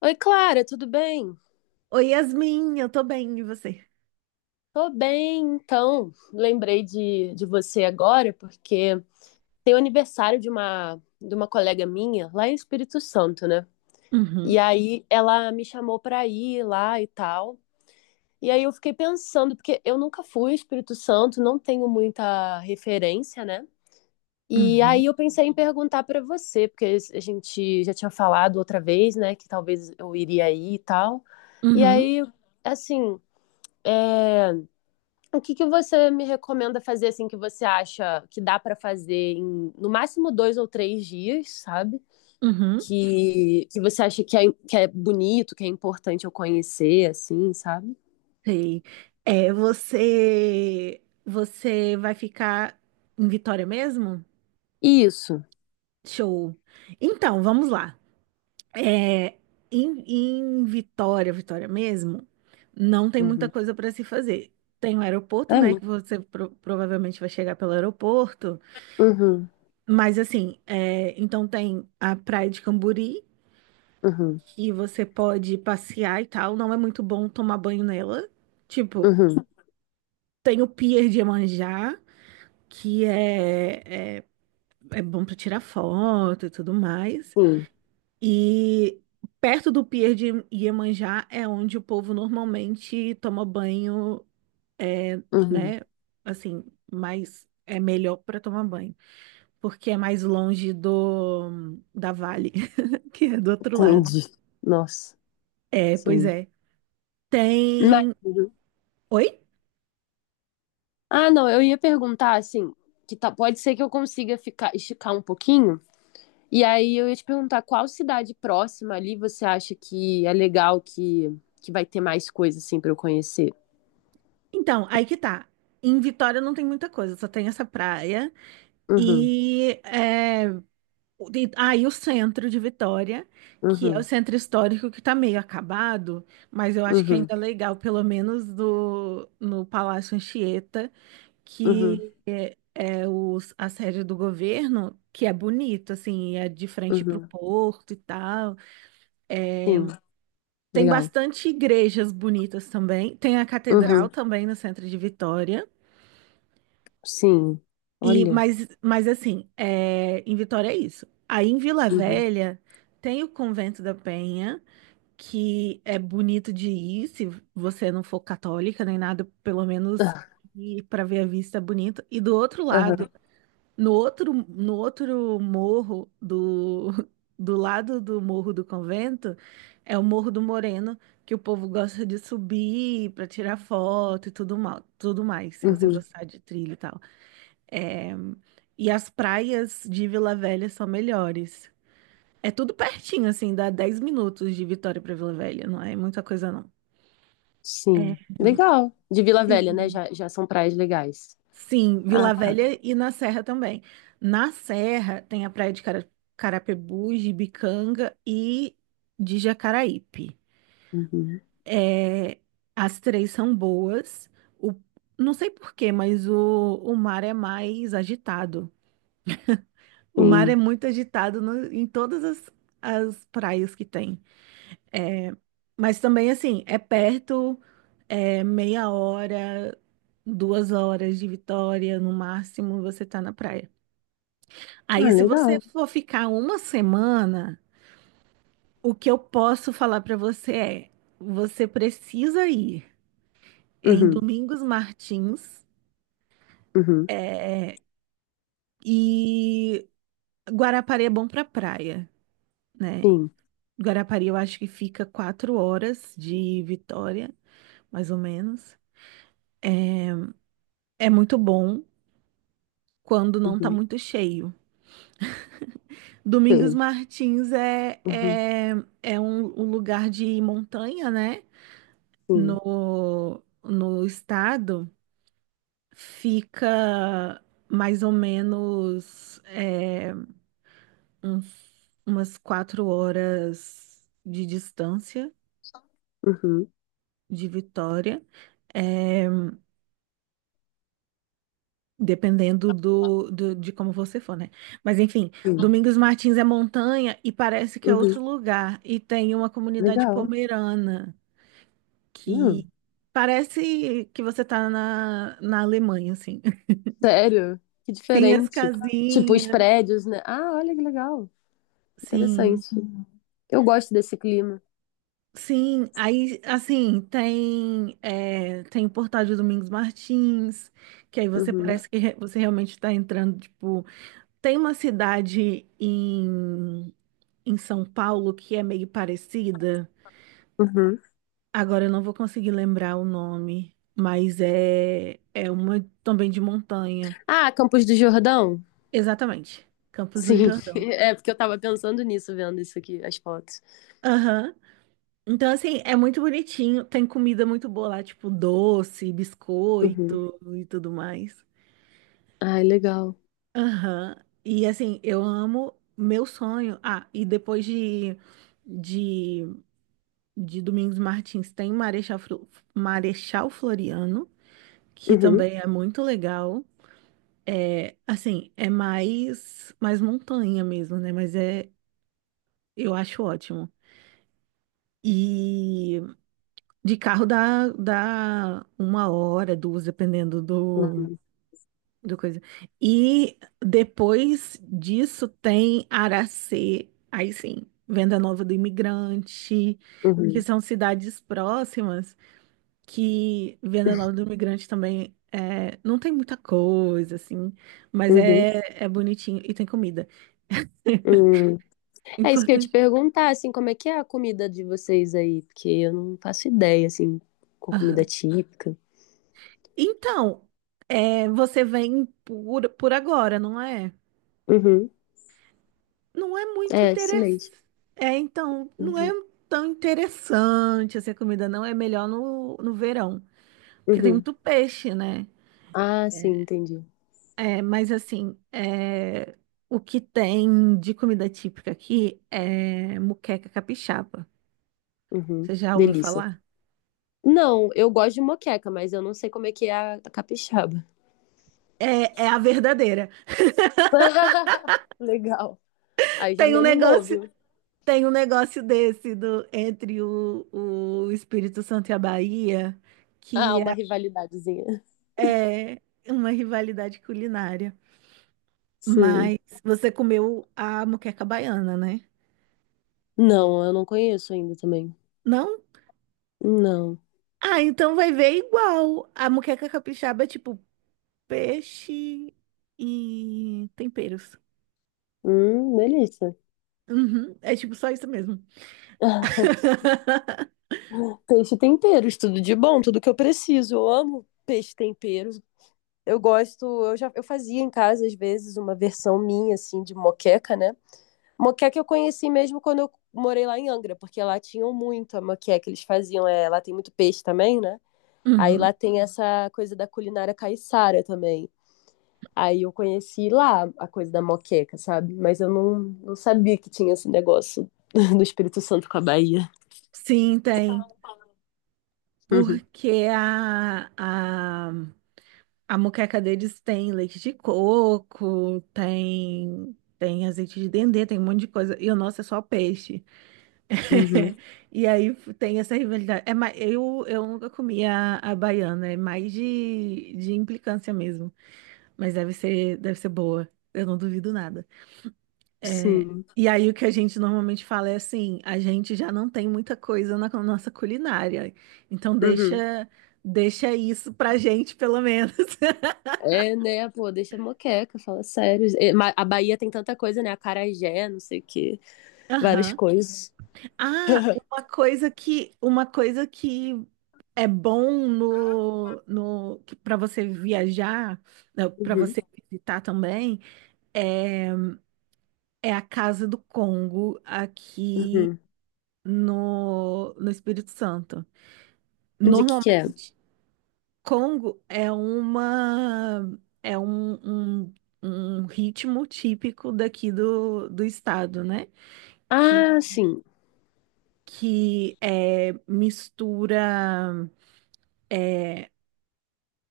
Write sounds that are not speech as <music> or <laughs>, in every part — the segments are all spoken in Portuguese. Oi, Clara, tudo bem? Oi, Yasmin, eu tô bem, e você? Tô bem, então. Lembrei de você agora porque tem o aniversário de uma colega minha lá em Espírito Santo, né? E Uhum, aí ela me chamou pra ir lá e tal. E aí eu fiquei pensando, porque eu nunca fui ao Espírito Santo, não tenho muita referência, né? E uhum, aí eu pensei em perguntar pra você, porque a gente já tinha falado outra vez, né, que talvez eu iria aí e tal. E uhum, aí, assim, é. O que que você me recomenda fazer, assim, que você acha que dá pra fazer em, no máximo, dois ou três dias, sabe? uhum. Que você acha que é bonito, que é importante eu conhecer, assim, sabe? Sei. É, você vai ficar em Vitória mesmo? Isso. Show. Então, vamos lá. É, em Vitória, Vitória mesmo, não tem muita Uhum. coisa para se fazer. Tem o aeroporto, É, né, mu- que você provavelmente vai chegar pelo aeroporto, uhum, mas assim, então tem a Praia de Camburi, uhum, que você pode passear e tal. Não é muito bom tomar banho nela. Tipo, uhum, tem o Pier de Iemanjá, que é bom pra tirar foto e tudo mais. sim, E perto do Pier de Iemanjá é onde o povo normalmente toma banho, é, uhum. né? Assim, mas é melhor pra tomar banho, porque é mais longe do da Vale, <laughs> que é do outro lado. Entendi. Nossa, É, pois sim. é. Mas, Tem. uhum. Oi? Ah, não, eu ia perguntar, assim, que tá, pode ser que eu consiga ficar, esticar um pouquinho. E aí eu ia te perguntar qual cidade próxima ali você acha que é legal que vai ter mais coisa assim pra eu conhecer? Então, aí que tá. Em Vitória não tem muita coisa, só tem essa praia Uhum, e, é, e o centro de Vitória, que é o uhum, centro histórico que tá meio acabado, mas eu acho que uhum, ainda é legal, pelo menos no Palácio Anchieta, uhum, que a sede do governo, que é bonito, assim, é de frente para o uhum. porto e tal. Sim, Tem legal. bastante igrejas bonitas também. Tem a catedral Uhum, também no centro de Vitória. sim. E, Olha. mas, mas assim, em Vitória é isso. Aí em Vila Uhum. Velha tem o Convento da Penha, que é bonito de ir, se você não for católica nem nada, pelo menos Ah, ir para ver a vista é bonito. E do outro aham, lado, no outro morro do, <laughs> do lado do morro do convento, é o Morro do Moreno, que o povo gosta de subir para tirar foto e tudo mal, tudo mais, se você uhum, gostar de trilha e tal. É, E as praias de Vila Velha são melhores. É tudo pertinho, assim, dá 10 minutos de Vitória para Vila Velha, não é muita coisa, não. É, sim. Legal. De Vila Velha, né? Sim. Já, já são praias legais. Sim, Ah, Vila tá. Velha e na Serra também. Na Serra tem a praia de Carapicuíba, de Bicanga e de Jacaraípe. Uhum, É, As três são boas. O, não sei por quê, mas o mar é mais agitado. O mar é sim. muito agitado em todas as praias que tem. É, mas também, assim, é perto, é 1/2 hora, 2 horas de Vitória, no máximo, você tá na praia. Ah, Aí, se você legal. for ficar uma semana, o que eu posso falar pra você é: você precisa ir em Uhum, Domingos Martins, uhum, e Guarapari é bom pra praia, né? sim. Guarapari, eu acho que fica 4 horas de Vitória, mais ou menos. É muito bom quando não tá Uhum, muito cheio. Domingos sim. Martins é, Uhum, é, é um lugar de montanha, né? sim. No estado. Fica mais ou menos, uns- umas 4 horas de distância Uhum, de Vitória. É, Dependendo de como você for, né? Mas enfim, sim. Domingos Martins é montanha e parece que é Uhum, outro lugar. E tem uma comunidade legal. pomerana Hum. que parece que você tá na Alemanha, assim. <laughs> Sério? Que Sim, as diferente. Tipo, os casinhas. prédios, né? Ah, olha que legal. Sim, Interessante. Eu gosto desse clima. sim. Aí, assim, tem o portal de Domingos Martins, que aí você Uhum, parece que você realmente está entrando, tipo, tem uma cidade em São Paulo que é meio parecida. uhum. Agora eu não vou conseguir lembrar o nome, mas é uma também de montanha. Ah, Campos do Jordão? Exatamente, Campos do Sim. <laughs> Jordão. É, porque eu tava pensando nisso, vendo isso aqui, as fotos. Aham. Então, assim, é muito bonitinho. Tem comida muito boa lá, tipo doce, Uhum. biscoito e tudo mais. Ai, legal. Aham. E, assim, eu amo meu sonho. Ah, e depois de, de Domingos Martins, tem Marechal Floriano, que Uhum, também é muito legal. Assim, é mais montanha mesmo, né? Mas eu acho ótimo. E de carro dá 1 hora, duas, dependendo do, uhum, do coisa. E depois disso tem Aracê, aí sim, Venda Nova do Imigrante, que uhum, são cidades próximas. Que Venda Nova do Imigrante também é, não tem muita coisa, assim, mas uhum. É, bonitinho e tem comida. <laughs> Hum. É isso que eu ia te Importante. perguntar, assim, como é que é a comida de vocês aí? Porque eu não faço ideia, assim, com comida Aham. típica. Então, você vem por agora, não é? Uhum. Não é muito É, isso mesmo. interessante. Então, não é Uhum, tão interessante assim, a comida, não. É melhor no verão, porque tem uhum. muito peixe, né? Ah, sim, entendi. Mas assim, o que tem de comida típica aqui é moqueca capixaba. Uhum. Você já ouviu Delícia. falar? Não, eu gosto de moqueca, mas eu não sei como é que é a capixaba. É, é a verdadeira. <laughs> Legal. Aí já Tem me um animou, negócio, viu? tem um negócio desse, do entre o Espírito Santo e a Bahia, Ah, que uma rivalidadezinha. é, é uma rivalidade culinária. Sei. Mas você comeu a moqueca baiana, né? Não, eu não conheço ainda também. Não? Não. Ah, então vai ver igual. A moqueca capixaba é tipo peixe e temperos. Delícia. Uhum, é tipo só isso mesmo. <laughs> <laughs> Peixe temperos, tudo de bom, tudo que eu preciso. Eu amo peixe tempero. Eu gosto, eu fazia em casa às vezes uma versão minha assim de moqueca, né? Moqueca eu conheci mesmo quando eu morei lá em Angra, porque lá tinham muito a moqueca eles faziam. É, lá tem muito peixe também, né? Aí Uhum. lá tem essa coisa da culinária caiçara também. Aí eu conheci lá a coisa da moqueca, sabe? Mas eu não sabia que tinha esse negócio <laughs> do Espírito Santo com a Bahia. Sim, tem. Uhum, Porque a moqueca deles tem leite de coco, tem azeite de dendê, tem um monte de coisa. E o nosso é só peixe. uhum, <laughs> E aí tem essa rivalidade. Eu nunca comi a baiana, é mais de implicância mesmo. Mas deve ser boa. Eu não duvido nada. É, sim. e aí o que a gente normalmente fala é assim, a gente já não tem muita coisa nossa culinária, então Uhum. deixa isso pra gente pelo menos. <laughs> É, né, pô, deixa a moqueca, fala sério. A Bahia tem tanta coisa, né? Acarajé, não sei o quê, várias Aham. coisas. Ah, uma <laughs> coisa que uma coisa que é bom no no para você viajar, para Uhum, você visitar também, é a Casa do Congo aqui uhum. no Espírito Santo. De que é? Normalmente Congo é uma é um, um, um ritmo típico daqui do estado, né? Que, Ah, sim. que é, mistura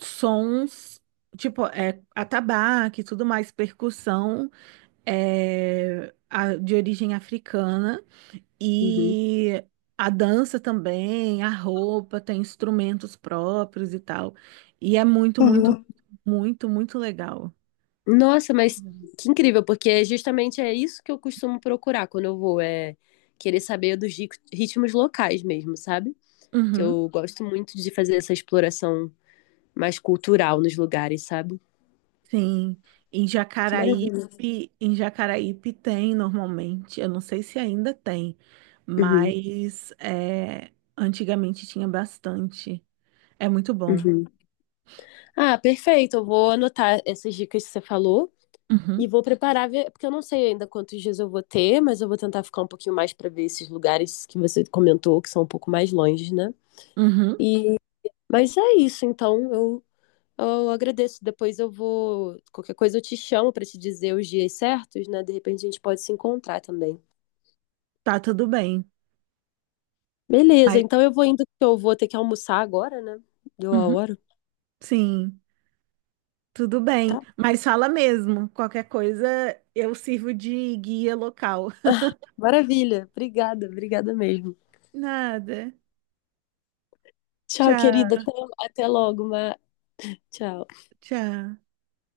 sons, tipo, atabaque e tudo mais, percussão, de origem africana, Uhum. e a dança também, a roupa, tem instrumentos próprios e tal. E é muito, muito, muito, muito legal. Nossa, mas que incrível, porque é justamente isso que eu costumo procurar quando eu vou, é querer saber dos ritmos locais mesmo, sabe? Que Uhum. eu gosto muito de fazer essa exploração mais cultural nos lugares, sabe? Sim, em Que maravilha. Jacaraípe, em Jacaraípe tem normalmente, eu não sei se ainda tem, Uhum, mas antigamente tinha bastante. É muito bom. uhum. Ah, perfeito. Eu vou anotar essas dicas que você falou e Uhum, vou preparar, porque eu não sei ainda quantos dias eu vou ter, mas eu vou tentar ficar um pouquinho mais para ver esses lugares que você comentou, que são um pouco mais longe, né? uhum, Mas é isso, então eu agradeço. Depois eu vou. Qualquer coisa eu te chamo para te dizer os dias certos, né? De repente a gente pode se encontrar também. tá tudo bem. Beleza, Mas, então eu vou indo, porque eu vou ter que almoçar agora, né? Deu a uhum, hora. sim, tudo bem. Tá. Mas fala mesmo, qualquer coisa eu sirvo de guia local. <laughs> Maravilha. Obrigada, obrigada mesmo. Nada. Tchau, querida. Tchau, Até, até logo, Ma. Tchau. tchau.